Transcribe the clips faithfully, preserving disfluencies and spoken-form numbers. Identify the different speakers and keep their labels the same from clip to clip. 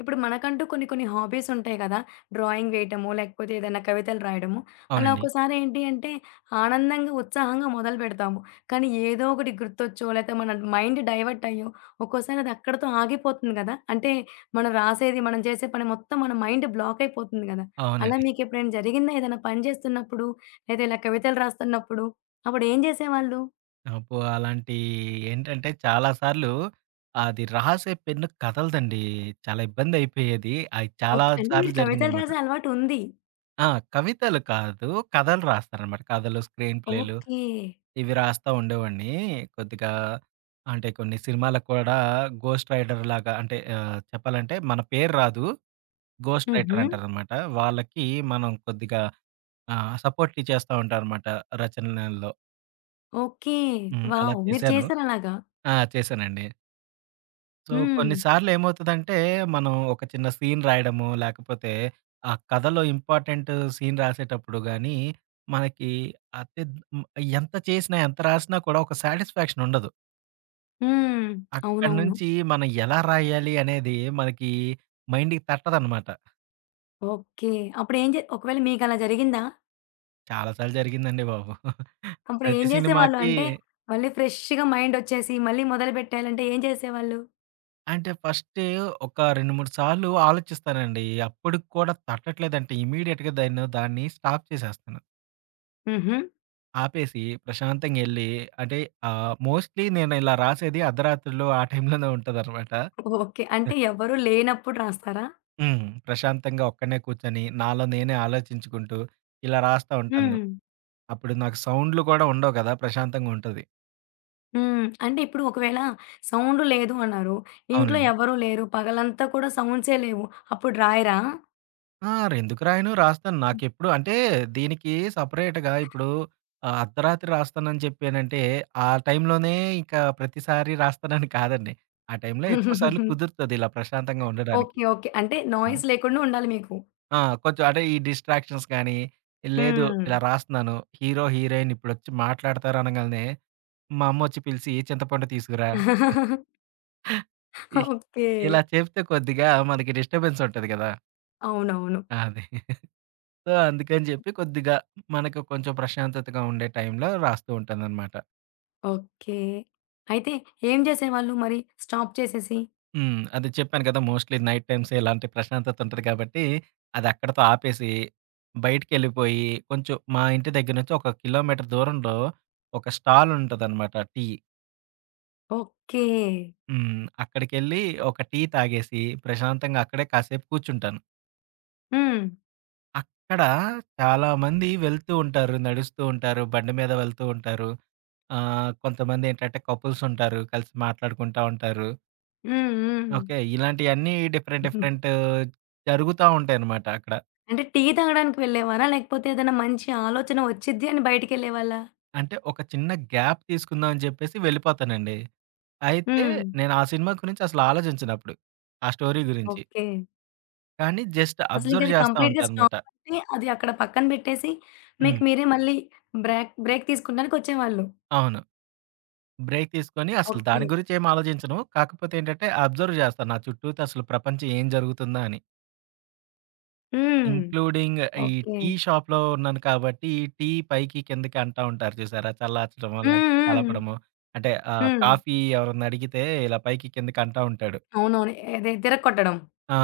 Speaker 1: ఇప్పుడు మనకంటూ కొన్ని కొన్ని హాబీస్ ఉంటాయి కదా! డ్రాయింగ్ వేయటము, లేకపోతే ఏదైనా కవితలు రాయడము. అలా
Speaker 2: అవునండి.
Speaker 1: ఒక్కోసారి ఏంటి అంటే ఆనందంగా, ఉత్సాహంగా మొదలుపెడతాము. కానీ ఏదో ఒకటి గుర్తొచ్చో, లేతే మన మైండ్ డైవర్ట్ అయ్యో, ఒక్కోసారి అది అక్కడితో ఆగిపోతుంది కదా! అంటే మనం రాసేది, మనం చేసే పని మొత్తం మన మైండ్ బ్లాక్ అయిపోతుంది కదా! అలా
Speaker 2: అవునండి.
Speaker 1: మీకెప్పుడైనా జరిగిందా? ఏదైనా పని చేస్తున్నప్పుడు, లేదా ఇలా కవితలు రాస్తున్నప్పుడు? అప్పుడు ఏం చేసేవాళ్ళు?
Speaker 2: అబ్బో! అలాంటి ఏంటంటే చాలా సార్లు అది రాసే పెన్ను కదలదండి. చాలా ఇబ్బందయిపోయేది. అది చాలా
Speaker 1: ఓకే. అంటే
Speaker 2: సార్లు
Speaker 1: మీరు కవితలు
Speaker 2: జరిగిందనమాట.
Speaker 1: రాసే అలవాటు ఉంది.
Speaker 2: ఆ! కవితలు కాదు. కథలు రాస్తారనమాట. కథలు, స్క్రీన్ ప్లేలు
Speaker 1: ఓకే.
Speaker 2: ఇవి రాస్తా ఉండేవాడిని. కొద్దిగా అంటే కొన్ని సినిమాలకు కూడా గోస్ట్ రైడర్‌లాగా అంటే ఆహ్, చెప్పాలంటే మన పేరు రాదు. గోస్ట్
Speaker 1: హుహు.
Speaker 2: రైటర్ అంటారనమాట. వాళ్ళకి మనం కొద్దిగా ఆహ్, సపోర్ట్ చేస్తా ఉంటారనమాట రచనల్లో.
Speaker 1: ఓకే.
Speaker 2: హ్మ్. అలా
Speaker 1: వావ్! మీరు
Speaker 2: చేశాను.
Speaker 1: చేసారలాగా.
Speaker 2: ఆ! చేశానండి. సో,
Speaker 1: హ్మ్.
Speaker 2: కొన్నిసార్లు ఏమవుతదంటే, మనం ఒక చిన్న సీన్ రాయడము, లేకపోతే ఆ కథలో ఇంపార్టెంట్ సీన్ రాసేటప్పుడు గానీ, మనకి అతి హ్మ్, ఎంత చేసినా, ఎంత రాసినా కూడా ఒక సాటిస్ఫాక్షన్ ఉండదు.
Speaker 1: హ్మ్.
Speaker 2: అక్కడి
Speaker 1: అవునవును.
Speaker 2: నుంచి మనం ఎలా రాయాలి అనేది మనకి మైండ్‌కి తట్టదనమాట.
Speaker 1: ఓకే. అప్పుడేం జే ఒకవేళ మీకలా జరిగిందా?
Speaker 2: చాలా సార్లు జరిగిందండి బాబు.
Speaker 1: అప్పుడు
Speaker 2: ప్రతి
Speaker 1: ఏం జేసేవాళ్ళు?
Speaker 2: సినిమాకి
Speaker 1: అంటే మళ్ళీ ఫ్రెష్‌గా మైండొచ్చేసి మళ్ళీ మొదలుపెట్టాలంటే ఏం చేసేవాళ్ళు?
Speaker 2: అంటే ఫస్టు ఒక రెండు, మూడు సార్లు ఆలోచిస్తానండి. అప్పటికి కూడా తట్టట్లేదంటే ఇమ్మీడియేట్‌గా దాన్ని దాన్ని స్టాప్ చేసేస్తాను.
Speaker 1: హుహు.
Speaker 2: ఆపేసి ప్రశాంతంగెళ్ళి అంటే ఆహ్, మోస్ట్‌లీ నేనిలా రాసేది అర్ధరాత్రులు ఆ టైంలోనే ఉంటదనమాట.
Speaker 1: ఓకే. అంటే ఎవరు లేనప్పుడు రాస్తారా?
Speaker 2: హ్మ్. ప్రశాంతంగా ఒక్కడినే కూర్చొని, నాలో నేనే ఆలోచించుకుంటూ ఇలా రాస్తా ఉంటాను.
Speaker 1: హ్మ్.
Speaker 2: అప్పుడు నాకు సౌండ్‌లు కూడా ఉండవు కదా! ప్రశాంతంగుంటది.
Speaker 1: హ్మ్. అంటే ఇప్పుడు ఒకవేళ సౌండ్ లేదు అన్నారు. ఇంట్లో
Speaker 2: అవునండి.
Speaker 1: ఎవరు లేరు. పగలంతా కూడా సౌండ్సే లేవు. అప్పుడు రాయరా?
Speaker 2: ఆ! ఎందుకు రాయను? రాస్తాను. నాకెప్పుడు అంటే దీనికి సెపరేట్‌గా ఇప్పుడు ఆహ్, అర్ధరాత్రి రాస్తానని చెప్పానంటే, ఆ టైంలోనే ఇంకా ప్రతిసారి రాస్తానని కాదండి. ఆ టైంలో ఎక్కువ సార్లు కుదురుతది ఇలా ప్రశాంతంగా ఉండడానికి.
Speaker 1: ఓకే. ఓకే. అంటే
Speaker 2: హ్మ్.
Speaker 1: నాయిస్ లేకుండా ఉండాలి మీకు.
Speaker 2: ఆ! కొంచెం అంటే ఈ డిస్ట్రాక్షన్స్ గాని, లేదు
Speaker 1: హ్మ్.
Speaker 2: ఇలా రాస్తున్నాను. హీరో, హీరోయిన్ ఇప్పుడొచ్చి మాట్లాడతారు అనంగాల్నే, మా అమ్మొచ్చి పిలిచి చింతపండు తీసుకురా. ఇ
Speaker 1: ఓకే.
Speaker 2: ఇలా చెప్తే కొద్దిగా మనకి డిస్టర్బెన్స్ ఉంటది కదా!
Speaker 1: అవునవును.
Speaker 2: అది. సో, అందుకని చెప్పి కొద్దిగా మనకు కొంచెం ప్రశాంతతగా ఉండే టైంలో రాస్తూ ఉంటాననమాట.
Speaker 1: ఓకే. అయితే ఏం జేసేవాళ్ళు మరి? స్టాప్ చేసేసి?
Speaker 2: హ్మ్. అదే చెప్పాను కదా! మోస్ట్‌లీ నైట్ టైమ్స్ ఇలాంటి ప్రశాంతత ఉంటది కాబట్టి, అది అక్కడితో ఆపేసి, బయటికెళ్ళిపోయి కొంచెం మా ఇంటి దగ్గర నుంచి ఒక కిలోమీటర్ దూరంలో ఒక స్టాల్ ఉంటదనమాట టీ.
Speaker 1: ఓకే.
Speaker 2: హ్మ్. అక్కడికెళ్ళి ఒక టీ తాగేసి ప్రశాంతంగా అక్కడే కాసేపు కూర్చుంటాను.
Speaker 1: హ్మ్.
Speaker 2: అక్కడ చాలామంది వెళ్తూ ఉంటారు, నడుస్తూ ఉంటారు, బండి మీద వెళ్తూ ఉంటారు. ఆహ్, కొంతమంది ఏంటంటే కపుల్స్ ఉంటారు. కలిసి మాట్లాడుకుంటా ఉంటారు.
Speaker 1: హ్మ్. హ్మ్.
Speaker 2: ఓకే. ఇలాంటియన్నీ డిఫరెంట్ డిఫరెంట్ జరుగుతా ఉంటాయనమాట అక్కడ.
Speaker 1: అంటే టీ తాగడానికి వెళ్ళేవారా? లేకపోతే ఏదైనా మంచి ఆలోచన వచ్చిద్ది అని బయటికెళ్ళేవాళ్ళా?
Speaker 2: అంటే ఒక చిన్న గ్యాప్ తీసుకుందాం అని చెప్పేసి వెళ్ళిపోతానండి. అయితే
Speaker 1: హ్మ్.
Speaker 2: నేను ఆ సినిమా గురించి అసలు ఆలోచించను అప్పుడు. ఆ స్టోరీ గురించి.
Speaker 1: ఓకే.
Speaker 2: కానీ జస్ట్ అబ్జర్వ్
Speaker 1: అసలింకది
Speaker 2: చేస్తా
Speaker 1: కంప్లీట్‌గా స్టాప్
Speaker 2: ఉంటానన్నమాట.
Speaker 1: అంటే అది అక్కడ పక్కన బెట్టేసి మీకు
Speaker 2: హ్మ్.
Speaker 1: మీరే మళ్ళీ బ్రాక్ బ్రేక్ తీసుకుంటానికొచ్చేవాళ్ళు.
Speaker 2: అవును. బ్రేక్ తీసుకొని అసలు
Speaker 1: ఓకే.
Speaker 2: దాని గురించి ఏమి ఆలోచించను. కాకపోతే ఏంటంటే అబ్జర్వ్ చేస్తాను. నా చుట్టూత అసలు ప్రపంచం ఏం జరుగుతుందా అని.
Speaker 1: హ్మ్.
Speaker 2: ఇంక్లూడింగ్ ఈ
Speaker 1: ఓకే.
Speaker 2: టీ షాప్‌లో ఉన్నాను కాబట్టి ఈ టీ పైకి కిందకి అంటా ఉంటారు చూసారా? చల్లార్చడమో
Speaker 1: హ్మ్.
Speaker 2: లేకపోతే
Speaker 1: హ్మ్.
Speaker 2: కలపడమో. అంటే ఆహ్,
Speaker 1: హ్మ్.
Speaker 2: కాఫీ ఎవరన్నా అడిగితే ఇలా పైకి కిందకి అంటా ఉంటాడు.
Speaker 1: అవునవును. అదే తిరగకొట్టడం.
Speaker 2: ఆ!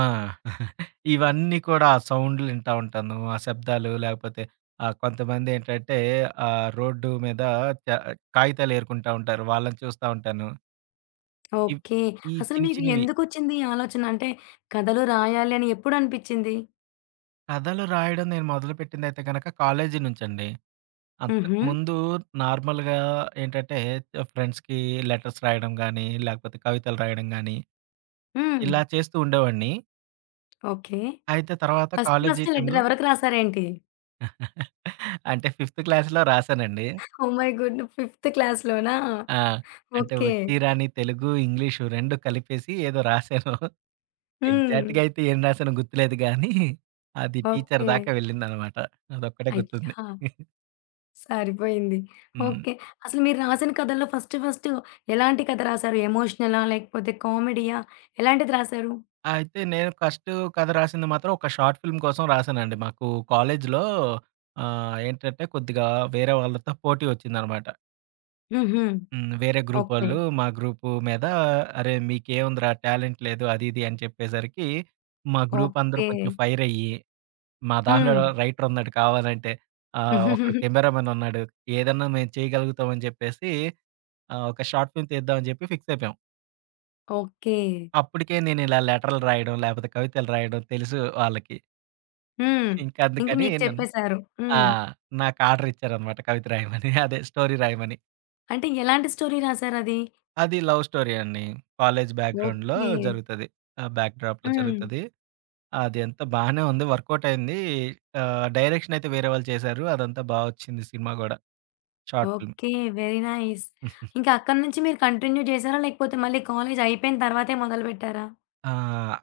Speaker 2: ఇవన్నీ కూడా ఆ సౌండ్‌లు వింటా ఉంటాను. ఆ శబ్దాలు లేకపోతే ఆహ్, కొంతమందేంటంటే ఆహ్, రోడ్డు మీద చ కాగితాలు ఏరుకుంటా ఉంటారు. వాళ్ళని చూస్తా ఉంటాను. ఇవ్
Speaker 1: ఓకే.
Speaker 2: ఈ
Speaker 1: అసలు
Speaker 2: చిన్ని
Speaker 1: మీకు
Speaker 2: చిన్నవి
Speaker 1: ఎందుకొచ్చింది ఈ ఆలోచన? అంటే కథలు రాయాలి అని ఎప్పుడు అనిపిచ్చింది?
Speaker 2: కథలు రాయడం నేను మొదలుపెట్టిందయితే గనక కాలేజీ నుంచండి.
Speaker 1: హుహు.
Speaker 2: అంతకుముందు నార్మల్‌గా ఏంటంటే ఫ్రెండ్స్‌కి లెటర్స్ రాయడం గానీ, లేకపోతే కవితలు రాయడం గానీ,
Speaker 1: హ్మ్.
Speaker 2: ఇలా చేస్తూ ఉండేవాడిని.
Speaker 1: ఓకే.
Speaker 2: అయితే తర్వాత
Speaker 1: ఫస్ట్
Speaker 2: కాలేజీ
Speaker 1: ఫస్ట్ లెటర్
Speaker 2: టైంలో
Speaker 1: ఎవరికి రాసారేంటి?
Speaker 2: అంటే ఫిఫ్త్ క్లాస్‌లో రాశానండి.
Speaker 1: Oh my good! ఐదవ క్లాస్‌లోనా?
Speaker 2: ఆ! అంటే
Speaker 1: ఓకే.
Speaker 2: వచ్చి రాని తెలుగు, ఇంగ్లీషు రెండూ కలిపేసి ఏదో రాసాను.
Speaker 1: హ్మ్.
Speaker 2: ఎగ్జాక్ట్‌గా అయితే ఏం రాసానో గుర్తులేదు గానీ, అది టీచర్
Speaker 1: ఓకే.
Speaker 2: దాకా వెళ్ళిందనమాట. అదొక్కటే గుర్తుంది.
Speaker 1: అయ్యా! సరిపోయింది.
Speaker 2: హ్మ్.
Speaker 1: ఓకే. అసలు మీరు రాసిన కథల్లో ఫస్ట్ ఫస్ట్ ఎలాంటి కథ రాసారు? ఎమోషనలా? లేకపోతే కామెడీయా? ఎలాంటిది రాసారు?
Speaker 2: అయితే నేను ఫస్ట్ కథ రాసింది మాత్రం ఒక షార్ట్ ఫిల్మ్ కోసం రాసానండి. మాకు కాలేజీలో ఆహ్, ఏంటంటే కొద్దిగా వేరే వాళ్ళతో పోటీ వచ్చిందనమాట.
Speaker 1: హుహు.
Speaker 2: హ్మ్. వేరే గ్రూప్
Speaker 1: ఓకే.
Speaker 2: వాళ్ళు మా గ్రూపు మీద "అరే! మీకేముందిరా టాలెంట్ లేదు" అది ఇది అని చెప్పేసరికి, మా గ్రూప్ అందరూ
Speaker 1: ఓకే.
Speaker 2: కొంచెం ఫైర్ అయ్యి మా
Speaker 1: హ్మ్.
Speaker 2: దానిలో రైటర్ ఉన్నాడు కావాలంటే. ఆహ్, ఒకడు కెమెరామన్ ఉన్నాడు. ఏదన్నా మేము చేయగలుగుతాం అని చెప్పేసి ఆహ్, ఒక షార్ట్ ఫిల్మ్ తీద్దామని చెప్పి ఫిక్స్ అయిపోయాం.
Speaker 1: ఓకే.
Speaker 2: అప్పటికే నేను ఇలా లెటర్‌లు రాయడం, లేపోతే కవితలు రాయడం తెలుసు వాళ్ళకి.
Speaker 1: హ్మ్.
Speaker 2: ఇంకా
Speaker 1: ఇంక
Speaker 2: అందుకని
Speaker 1: మీకు
Speaker 2: నన్ను
Speaker 1: చెప్పేసారు.
Speaker 2: ఆ!
Speaker 1: హ్మ్.
Speaker 2: నాకు ఆర్డర్ ఇచ్చారనమాట కవిత రాయమని. అదే స్టోరీ రాయమని.
Speaker 1: అంటే ఎలాంటి స్టోరీ రాసారది?
Speaker 2: అది లవ్ స్టోరీ అండి. కాలేజ్ బ్యాక్‌గ్రౌండ్‌లో
Speaker 1: ఓకే.
Speaker 2: జరుగుతది. ఆ! బ్యాక్ డ్రాప్‌లో
Speaker 1: హ్మ్.
Speaker 2: జరుగుతది. అదంతా బానే ఉంది. వర్కౌట్ అయింది. ఆహ్, డైరెక్షన్ అయితే వేరే వాళ్ళు చేశారు. అదంతా బా వచ్చింది సినిమా గూడా short film.
Speaker 1: Okay. Very nice. ఇంకా అక్కడి నుంచి మీరు కంటిన్యూ చేసారా? లేకపోతే మళ్ళీ కాలేజ్ అయిపోయిన తర్వాతే మొదలుపెట్టారా?
Speaker 2: ఆ!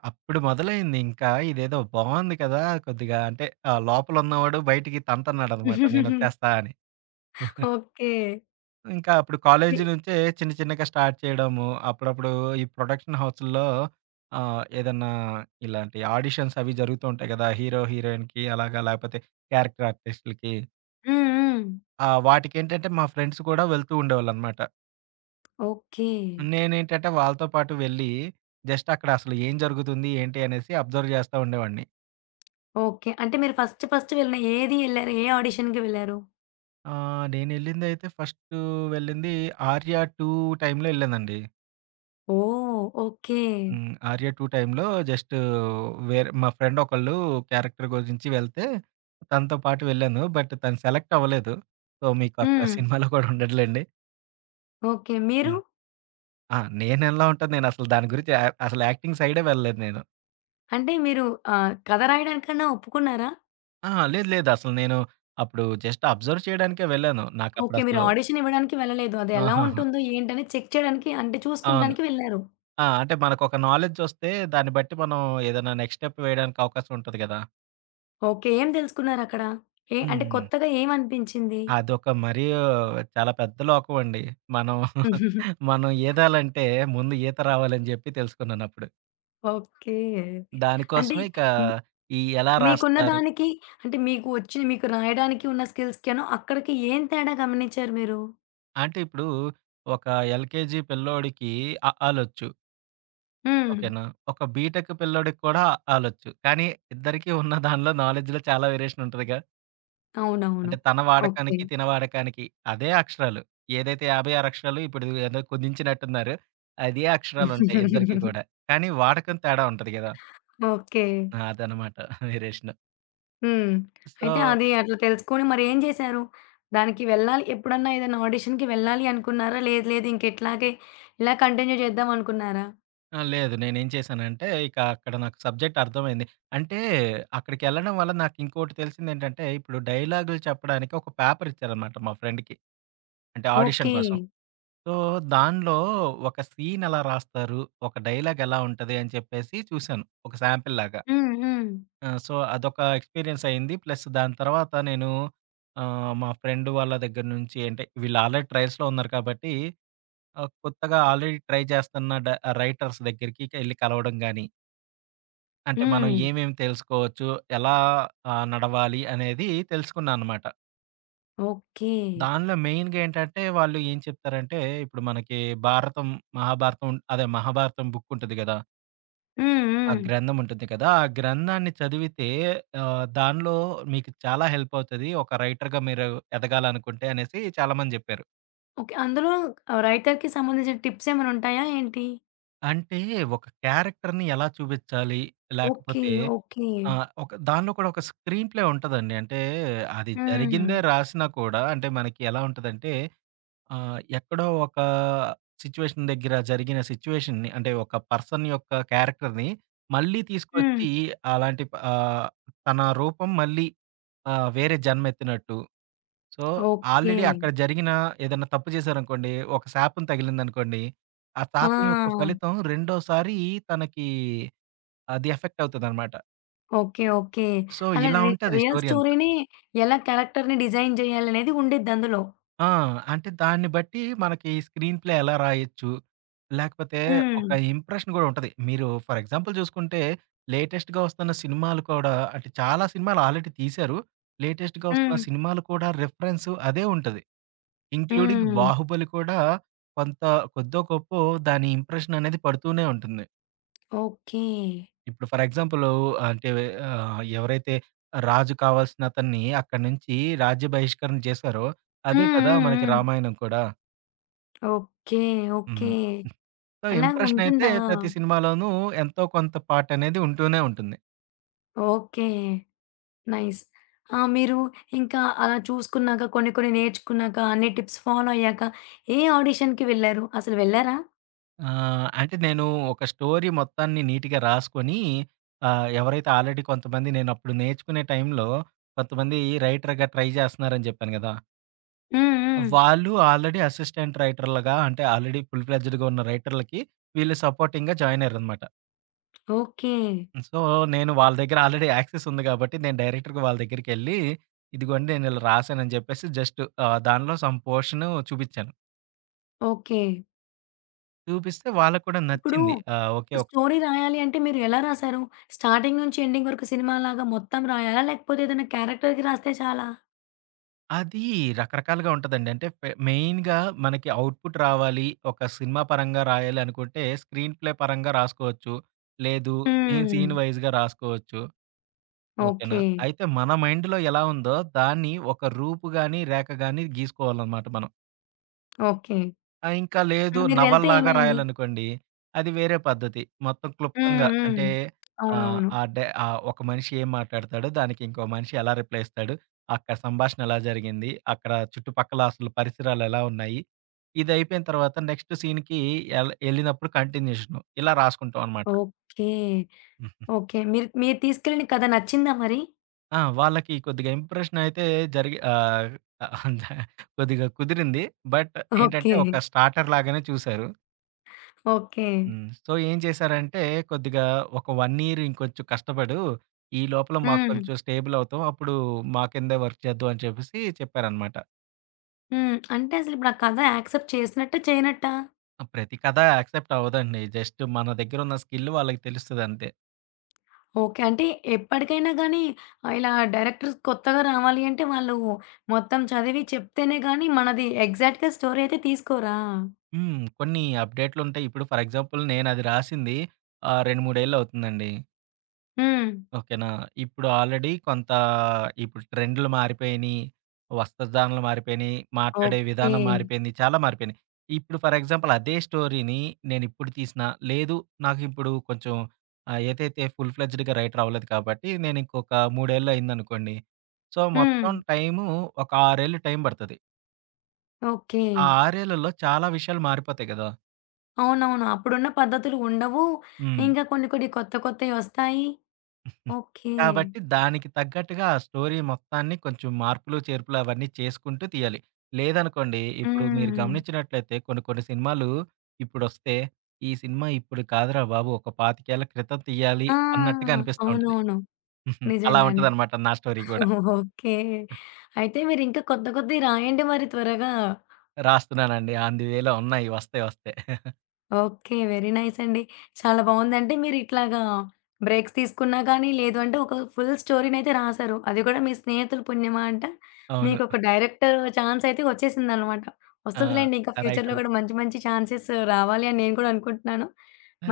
Speaker 2: అప్పుడు మొదలైంది ఇంకా. ఇదేదో బావుంది కదా! కొద్దిగా అంటే ఆహ్, లోపలున్నవాడు బయటికి తంతన్నాడనమాట నేనొచ్చేస్తా అని.
Speaker 1: ఓకే.
Speaker 2: ఇంకా అప్పుడు
Speaker 1: వి
Speaker 2: కాలేజీ నుంచే చిన్న చిన్నగా స్టార్ట్ చేయడము. అప్పుడప్పుడు ఈ ప్రొడక్షన్ హౌసుల్లో ఆహ్, ఏదన్నా ఇలాంటి ఆడిషన్స్ అవి జరుగుతూ ఉంటాయి కదా! హీరో, హీరోయిన్‌కి అలాగా లేకపోతే క్యారెక్టర్ ఆర్టిస్ట్‌లకి.
Speaker 1: హ్మ్. హ్మ్.
Speaker 2: ఆ! వాటికేంటంటే మా ఫ్రెండ్స్ కూడా వెళ్తూ ఉండేవాళ్ళనమాట.
Speaker 1: ఓకే.
Speaker 2: నేనేంటంటే వాళ్ళతో పాటు వెళ్ళి జస్ట్ అక్కడ అసలు ఏం జరుగుతుంది ఏంటి అనేసి అబ్జర్వ్ చేస్తా ఉండేవాడిని.
Speaker 1: ఓకే. అంటే మీరు ఫస్ట్ ఫస్ట్ వెళ్ళిన ఏది ఎళ్లారు? ఏ ఆడిషన్‌కి వెళ్లారు?
Speaker 2: ఆ! నేనెళ్ళిందయితే ఫస్టు వెళ్ళింది 'ఆర్య టూ' టైమ్‌లో ఎళ్ళానండి.
Speaker 1: ఓహ్! ఓకే.
Speaker 2: హ్మ్. 'ఆర్య టూ' టైమ్‌లో జస్టు వేరే మా ఫ్రెండ్ ఒకళ్ళు క్యారెక్టర్ గురించి వెళ్తే, తనతో పాటు వెళ్ళాను. బట్ తను సెలెక్ట్ అవ్వలేదు. సో, మీకు అక్కడ
Speaker 1: హ్మ్.
Speaker 2: సినిమాలో కూడా ఉండదులెండి.
Speaker 1: ఓకే. మీరు?
Speaker 2: హ్మ్. ఆ! నేనెలా ఉంటాను, నేనసలు దాని గురించి యా అసలు యాక్టింగ్ సైడే వెళ్ళలేదు నేను.
Speaker 1: అంటే మీరు ఆహ్, కథ రాయడానికన్నా ఒప్పుకున్నారా?
Speaker 2: అహా! లేదు, లేదు. అసలు నేను అప్పుడు జస్ట్ అబ్జర్వ్ చేయడానికే వెళ్ళాను.
Speaker 1: ఓకే. మీరు
Speaker 2: నాకప్పుడసలు
Speaker 1: ఆడిషన్ ఇవ్వడానికి వెళ్ళలేదు. అది ఎలా
Speaker 2: ఆహాహా!
Speaker 1: ఉంటుందో ఏంటని చెక్ చేయడానికి అంటే
Speaker 2: అవును.
Speaker 1: చూసుకుంటానికి వెళ్లారు.
Speaker 2: ఆ! అంటే మనకొక నాలెడ్జొస్తే దాన్ని బట్టి మనం ఏదైనా నెక్స్ట్ స్టెప్ వేయడానికి అవకాశం ఉంటది గదా!
Speaker 1: ఓకే. ఏం తెలుసుకున్నారక్కడ? ఏ అంటే
Speaker 2: హ్మ్.
Speaker 1: కొత్తగా ఏమనిపించింది?
Speaker 2: అదొక మరీ చాలా పెద్ద లోకం అండి. మనం మనం ఈదాలంటే ముందు ఈత రావాలని జెప్పి తెలుసుకున్నానప్పుడు.
Speaker 1: ఓకే. అంటే
Speaker 2: దానికోసమే ఇక
Speaker 1: హ్మ్.
Speaker 2: ఈ ఎలా
Speaker 1: మీకున్న
Speaker 2: రాస్తారు
Speaker 1: దానికి అంటే మీకు వచ్చిన మీకు రాయడానికి ఉన్న స్కిల్స్‌కేను అక్కడికి ఏం తేడా గమనించారు మీరు?
Speaker 2: అంటే ఇప్పుడు ఒక ఎల్‌కేజీ పిల్లోడికి అ, ఆ లొచ్చు.
Speaker 1: హ్మ్.
Speaker 2: ఓకేనా? ఒక బీటెక్ పిల్లోడికి కూడా అ, ఆ లొచ్చు. కానీ ఇద్దరికీ ఉన్న దానిలో నాలెడ్జ్‌లో చాలా వేరియేషన్ ఉంటదిగా!
Speaker 1: అవునవును.
Speaker 2: అంటే తన
Speaker 1: ఓకే.
Speaker 2: వాడకానికి, తిన వాడకానికి అదే అక్షరాలు. ఏదైతే యాభై ఆరు అక్షరాలు ఇప్పుడు ఏదో కుదించినట్టున్నారు. అదే అక్షరాలుంటాయి ఇద్దరికీ కూడా. కానీ వాడకం తేడా ఉంటది గదా!
Speaker 1: ఓకే.
Speaker 2: అదనమాట వేరియేషన్.
Speaker 1: హ్మ్. అయితే
Speaker 2: సో
Speaker 1: అది అట్లా తెలుసుకొని మరేం జేశారు? దానికి వెళ్ళాలి ఎప్పుడన్నా ఏదైనా ఆడిషన్‌కి వెళ్ళాలి అనుకున్నారా? లేదు లేదు ఇంకెట్లాగే ఇలా కంటిన్యూ చేద్దాం అనుకున్నారా?
Speaker 2: ఆ! లేదు నేనేం చేశానంటే ఇక అక్కడ నాకు సబ్జెక్ట్ అర్థమైంది. అంటే అక్కడికెళ్ళడం వల్ల నాకింకోటి తెలిసిందేంటంటే ఇప్పుడు డైలాగులు చెప్పడానికి ఒక పేపర్ ఇచ్చారనమాట మా ఫ్రెండ్‌కి. అంటే ఆడిషన్
Speaker 1: ఓకే.
Speaker 2: కోసం. సో దానిలో ఒక సీన్ ఎలా రాస్తారు? ఒక డైలాగ్ ఎలా ఉంటది? అని చెప్పేసి చూసాను. ఒక శాంపిల్‌లాగా.
Speaker 1: హ్మ్. హ్మ్.
Speaker 2: ఆ! సో, అదొక ఎక్స్‌పీరియన్స్ అయింది. ప్లస్ దాని తర్వాత నేను ఆహ్, మా ఫ్రెండ్ వాళ్ళ దగ్గర నుంచి అంటే వీళ్ళు ఆల్రెడీ ట్రయల్స్‌లో ఉన్నారు కాబట్టి ఆహ్, కొత్తగా ఆల్రెడీ ట్రై చేస్తున్న డ రైటర్స్ దగ్గరికి ఎళ్లి కలవడం గాని, అంటే మనం
Speaker 1: హ్మ్.
Speaker 2: ఏమేమి తెలుసుకోవచ్చు, ఎలా ఆహ్, నడవాలి అనేది తెలుసుకున్నా అనమాట.
Speaker 1: ఓకే.
Speaker 2: దానిలో మెయిన్‌గా ఏంటంటే వాళ్ళు ఏం చెప్తారంటే ఇప్పుడు మనకి భారతం, మహాభారతం ఉం- అదే మహాభారతం బుక్ ఉంటది గదా!
Speaker 1: హ్మ్.
Speaker 2: ఆ
Speaker 1: హ్మ్.
Speaker 2: గ్రంథం ఉంటుంది కదా! ఆ గ్రంథాన్ని చదివితే ఆహ్, దానిలో మీకు చాలా హెల్ప్ అవుతది. ఒక రైటర్‌గా మీరు ఎదగాలనుకుంటే అనేసి చాలామంది జెప్పారు.
Speaker 1: ఓకే. అందులో ఆహ్, రైటర్‌కి సంబంధించిన టిప్స్ ఏమైనా ఉంటాయా ఏంటి?
Speaker 2: అంటే ఒక క్యారెక్టర్‌ని ఎలా చూపిచ్చాలి?
Speaker 1: ఓకే.
Speaker 2: లేకపోతే
Speaker 1: ఓకే.
Speaker 2: ఆహ్, ఒక దానిలో కూడా ఒక స్క్రీన్ ప్లే ఉంటదండి. అంటే అది
Speaker 1: హ్మ్.
Speaker 2: జరిగిందే రాసినా కూడా అంటే మనకి ఎలా ఉంటదంటే ఆ! ఎక్కడో ఒక సిట్యుయేషన్ దగ్గర జరిగిన సిట్యుయేషన్‌ని అంటే ఒక పర్సన్ యొక్క క్యారెక్టర్‌ని మళ్ళీ
Speaker 1: హ్మ్.
Speaker 2: తీసుకొచ్చి అలాంటి ప ఆహ్, తన రూపం మళ్ళీ ఆహ్, వేరే జన్మెత్తినట్టు. So,
Speaker 1: okay.
Speaker 2: ఆల్రెడీ అక్కడ జరిగిన ఏదైనా తప్పు చేశారనుకోండి, ఒక శాపం తగిలిందనుకోండి, ఆ శాపం యొక్క
Speaker 1: ఆ!
Speaker 2: ఫలితం రెండోసారి తనకి అది ఎఫెక్ట్ అవుతదనమాట.
Speaker 1: ఓకే. ఓకే.
Speaker 2: సో,
Speaker 1: అలా
Speaker 2: ఇలా
Speaker 1: రి
Speaker 2: ఉంటది
Speaker 1: రియల్
Speaker 2: స్టోరీ అంతా.
Speaker 1: స్టోరీని ఎలా క్యారెక్టర్‌ని డిజైన్ జేయాలనేది ఉండిద్దందులో.
Speaker 2: ఆ! అంటే దాన్ని బట్టి మనకి స్క్రీన్ ప్లే ఎలా రాయొచ్చు, లేకపోతే
Speaker 1: హ్మ్.
Speaker 2: ఒక ఇంప్రెషన్ గూడా ఉంటది. మీరు ఫర్ ఎగ్జాంపుల్ చూసుకుంటే లేటెస్ట్‌గా వస్తున్న సినిమాలు కూడా అంటే చాలా సినిమాలు ఆల్రెడీ తీశారు. లేటెస్ట్‌గా వస్తున్న
Speaker 1: హ్మ్.
Speaker 2: సినిమాలు కూడా రిఫరెన్స్ అదే ఉంటది. ఇంక్లూడింగ్
Speaker 1: హ్మ్.
Speaker 2: 'బాహుబలి' కూడా కొంత కొద్దో గొప్పో దాని ఇంప్రెషన్ అనేది పడుతూనే ఉంటుంది.
Speaker 1: ఓకే.
Speaker 2: ఇప్పుడు ఫర్ ఎగ్జాంపుల్ అంటే ఆహ్, ఎవరైతే రాజు కావాల్సిన అతన్ని అక్కడి నుంచి రాజ్య బహిష్కరణ చేశారో అదే
Speaker 1: హ్మ్.
Speaker 2: కదా!
Speaker 1: హ్మ్.
Speaker 2: మనకి
Speaker 1: హ్మ్.
Speaker 2: రామాయణం కూడా.
Speaker 1: ఓకే. ఓకే.
Speaker 2: హ్మ్. సో,
Speaker 1: అలా
Speaker 2: ఇంప్రెషన్ అయితే
Speaker 1: ఉంటుందా?
Speaker 2: ప్రతి సినిమాలోనూ ఎంతో కొంత పార్ట్ అనేది ఉంటూనే ఉంటుంది.
Speaker 1: ఓకే. నైస్. ఆ! మీరు ఇంకా అలా చూసుకున్నాక, కొన్ని కొన్ని నేర్చుకున్నాక, అన్ని టిప్స్ ఫాలో అయ్యాక ఏ ఆడిషన్‌కి వెళ్లారు? అసలు వెళ్లారా?
Speaker 2: ఆహ్, అంటే నేను ఒక స్టోరీ మొత్తాన్ని నీట్‌గా రాసుకొని ఆహ్, ఎవరైతే ఆల్రెడీ కొంతమంది నేను అప్పుడు నేర్చుకునే టైంలో కొంతమంది రైటర్‌గా ట్రై చేస్తున్నారని చెప్పాను గదా!
Speaker 1: హ్మ్. హ్మ్.
Speaker 2: వాళ్ళు ఆల్రెడీ అసిస్టెంట్ రైటర్‌లుగా అంటే ఆల్రెడీ ఫుల్ ఫ్లెడ్జ్డ్‌గా ఉన్న రైటర్‌లకి వీళ్ళు సపోర్టింగ్‌గా జాయిన్ అయ్యారనమాట.
Speaker 1: ఓకే.
Speaker 2: సో, నేను వాళ్ళ దగ్గర ఆల్రెడీ యాక్సెస్ ఉంది గాబట్టి, నేను డైరెక్ట్‌గా వాళ్ళ దగ్గరికెళ్ళి, ఇదిగోండి నేను ఇలా రాసానని జెప్పేసి జస్ట్ ఆహ్, దానిలో సమ్ పోర్షన్ చూపిచ్చాను.
Speaker 1: ఓకే.
Speaker 2: చూపిస్తే వాళ్ళకి కూడా
Speaker 1: ఇప్పుడు
Speaker 2: నచ్చింది. ఆహ్, ఓకే. ఓకే.
Speaker 1: స్టోరీ రాయాలి అంటే మీరు ఎలా రాసారు? స్టార్టింగ్ నుంచి ఎండింగ్ వరకు సినిమాలాగా మొత్తం రాయాలా? లేకపోతే ఏదైనా క్యారెక్టర్‌కి రాస్తే చాలా?
Speaker 2: అది రకరకాలుగా ఉంటదండి. అంటే పె మెయిన్‌గా మనకి అవుట్‌పుట్ రావాలి, ఒక సినిమా పరంగా రాయాలి అనుకుంటే స్క్రీన్ ప్లే పరంగా రాసుకోవచ్చు. లేదు సీన్,
Speaker 1: హ్మ్.
Speaker 2: సీన్ వైస్‌గా రాసుకోవచ్చు. ఓకేనా?
Speaker 1: ఓకే.
Speaker 2: అయితే మన మైండ్‌లో ఎలా ఉందో దాన్ని ఒక రూపు గాని, రేఖ గాని గీసుకోవాలనమాట మనం.
Speaker 1: ఓకే.
Speaker 2: ఆ! ఇంకా
Speaker 1: ఆ!
Speaker 2: లేదు
Speaker 1: మీరు వెళ్తే
Speaker 2: నవలలాగా
Speaker 1: ఏమైంది?
Speaker 2: రాయాలనుకోండి, అది వేరే పద్ధతి. మొత్తం
Speaker 1: హ్మ్.
Speaker 2: క్లుప్తంగా
Speaker 1: హ్మ్.
Speaker 2: అంటే ఆహ్,
Speaker 1: అవునవును.
Speaker 2: ఆ డే ఆహ్, ఒక మనిషి ఏం మాట్లాడతాడు, దానికి ఇంకో మనిషి ఎలా రిప్లై ఇస్తాడు, అక్కడ సంభాషణ ఎలా జరిగింది, అక్కడ చుట్టుపక్కల అసలు పరిసరాలు ఎలా ఉన్నాయి, ఇది అయిపోయిన తర్వాత నెక్స్ట్ సీన్‌కి ఎల్ ఎళ్ళినప్పుడు కంటిన్యూషను ఇలా రాసుకుంటాం అనమాట.
Speaker 1: ఓకే.
Speaker 2: హ్మ్.
Speaker 1: ఓకే. మీరు మీరు తీసుకెళ్ళిన కథ నచ్చిందా మరి?
Speaker 2: ఆ! వాళ్ళకి కొద్దిగా ఇంప్రెషన్ అయితే జరిగి ఆహ్, కొద్దిగా కుదిరింది. బట్ ఏంటంటే
Speaker 1: ఓకే.
Speaker 2: ఒక స్టార్టర్ లాగానే చూసారు.
Speaker 1: ఓకే.
Speaker 2: హ్మ్. సో, ఏం చేశారంటే, కొద్దిగా ఒక 1 ఇయర్ ఇంకొంచెం కష్టపడు. ఈ లోపల మాకు
Speaker 1: హ్మ్.
Speaker 2: కొంచెం స్టేబుల్ అవుతాం. అప్పుడు మా కిందే వర్క్ చేద్దాం అని చెప్పేసి చెప్పారనమాట.
Speaker 1: హ్మ్. అంటే అసలిప్పుడు ఆ కథ యాక్సెప్ట్ చేసినట్టా? చేయనట్టా?
Speaker 2: ప్రతి కథ యాక్సెప్ట్ అవ్వదండి. జస్ట్ మన దగ్గరున్న స్కిల్ వాళ్ళకి తెలుస్తదంతే.
Speaker 1: ఓకే. అంటే ఎప్పటికైనా గానీ ఆహ్, ఇలా డైరెక్టర్స్ కొత్తగా రావాలి అంటే వాళ్ళు మొత్తం చదివి చెప్తేనే గానీ మనది ఎగ్జాక్ట్‌గా స్టోరీ అయితే తీసుకోరా?
Speaker 2: హ్మ్. కొన్ని అప్‌డేట్లుంటాయి. ఇప్పుడు ఫర్ ఎగ్జాంపుల్ నేనది రాసింది ఆహ్, రెండు, మూడు ఏళ్లవుతుందండి.
Speaker 1: హ్మ్.
Speaker 2: ఓకేనా. ఇప్పుడు ఆల్రెడీ కొంత ఇప్పుడు ట్రెండ్‌లు మారిపోయినియి. వస్త్రధారణలు మారిపోయినియి. మాట్లాడే
Speaker 1: ఓకే.
Speaker 2: విధానం మారిపోయింది. చాలా మారిపోయినియి. ఇప్పుడు ఫర్ ఎగ్జాంపుల్ అదే స్టోరీని నేనిప్పుడు తీసినా, లేదు నాకిప్పుడు కొంచెం ఆహ్, ఏదైతే ఫుల్ ఫ్లెడ్జ్డ్‌గా రైటర్ అవ్వలేదు కాబట్టి, నేనింకొక మూడు ఏళ్ళు అయిందనుకోండి. సో,
Speaker 1: హ్మ్.
Speaker 2: మొత్తం టైము ఒక ఆరు ఏళ్ళు టైం పడతది.
Speaker 1: ఓకే.
Speaker 2: ఆ ఆరు ఏళ్లలో చాలా విషయాలు మారిపోతాయి గదా!
Speaker 1: అవునవును. అప్పుడున్న పద్ధతులు ఉండవు.
Speaker 2: హ్మ్.
Speaker 1: ఇంకా కొన్ని కొన్ని కొత్త కొత్తయొస్తాయి.
Speaker 2: హ్మ్.
Speaker 1: ఓకే.
Speaker 2: కాబట్టి దానికి తగ్గట్టుగా ఆ స్టోరీ మొత్తాన్ని కొంచెం మార్పులు, చేర్పులు అవన్నీ చేసుకుంటూ తీయాలి. లేదనుకోండి ఇప్పుడు మీరు
Speaker 1: హ్మ్.
Speaker 2: గమనించినట్లయితే కొన్ని కొన్ని సినిమాలు ఇప్పుడొస్తే, ఈ సినిమా ఇప్పుడు కాదురా బాబు ఒక ఇరవై ఐదు ఏళ్ల క్రితం తీయాలి
Speaker 1: ఆ!
Speaker 2: అన్నట్టుగా అనిపిస్తా ఉంటది.
Speaker 1: అవునవును.
Speaker 2: హుహు. అలా
Speaker 1: నిజంగానే.
Speaker 2: ఉంటదనమాట నా స్టోరీ గూడా.
Speaker 1: ఓకే. అయితే మీరింకా కొత్త కొత్తయి రాయండి మరి త్వరగా.
Speaker 2: రాస్తున్నానండి. ఆన్ ది వేలో ఉన్నాయి. వస్తాయి వస్తాయి.
Speaker 1: ఓకే. వెరీ నైస్ అండి. చాలా బావుందంటే మీరిట్లాగా బ్రేక్స్ తీసుకున్నా కానీ, లేదు అంటే ఒక ఫుల్ స్టోరీనైతే రాసారు. అది కూడా మీ స్నేహితుల పుణ్యమా అంట.
Speaker 2: అవును.
Speaker 1: మీకొక డైరెక్టర్ ఛాన్స్ అయితే వచ్చేసిందనమాట.
Speaker 2: ఆ!
Speaker 1: వస్తదిలేండి ఇంకా ఫ్యూచర్‌లో
Speaker 2: రైటర్
Speaker 1: కూడా మంచి మంచి ఛాన్సెస్ రావాలి అని నేను కూడా అనుకుంటున్నాను.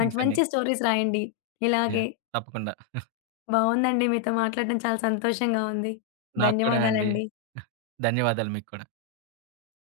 Speaker 1: మంచి
Speaker 2: అండి.
Speaker 1: మంచి స్టోరీస్ రాయండి.
Speaker 2: యాహ్!
Speaker 1: ఇలాగే.
Speaker 2: తప్పకుండా.
Speaker 1: బావుందండి మీతో మాట్లాడడం చాలా సంతోషంగా ఉంది.
Speaker 2: నాకు కూడా అండి.
Speaker 1: ధన్యవాదాలండి.
Speaker 2: ధన్యవాదాలు మీకు కూడా.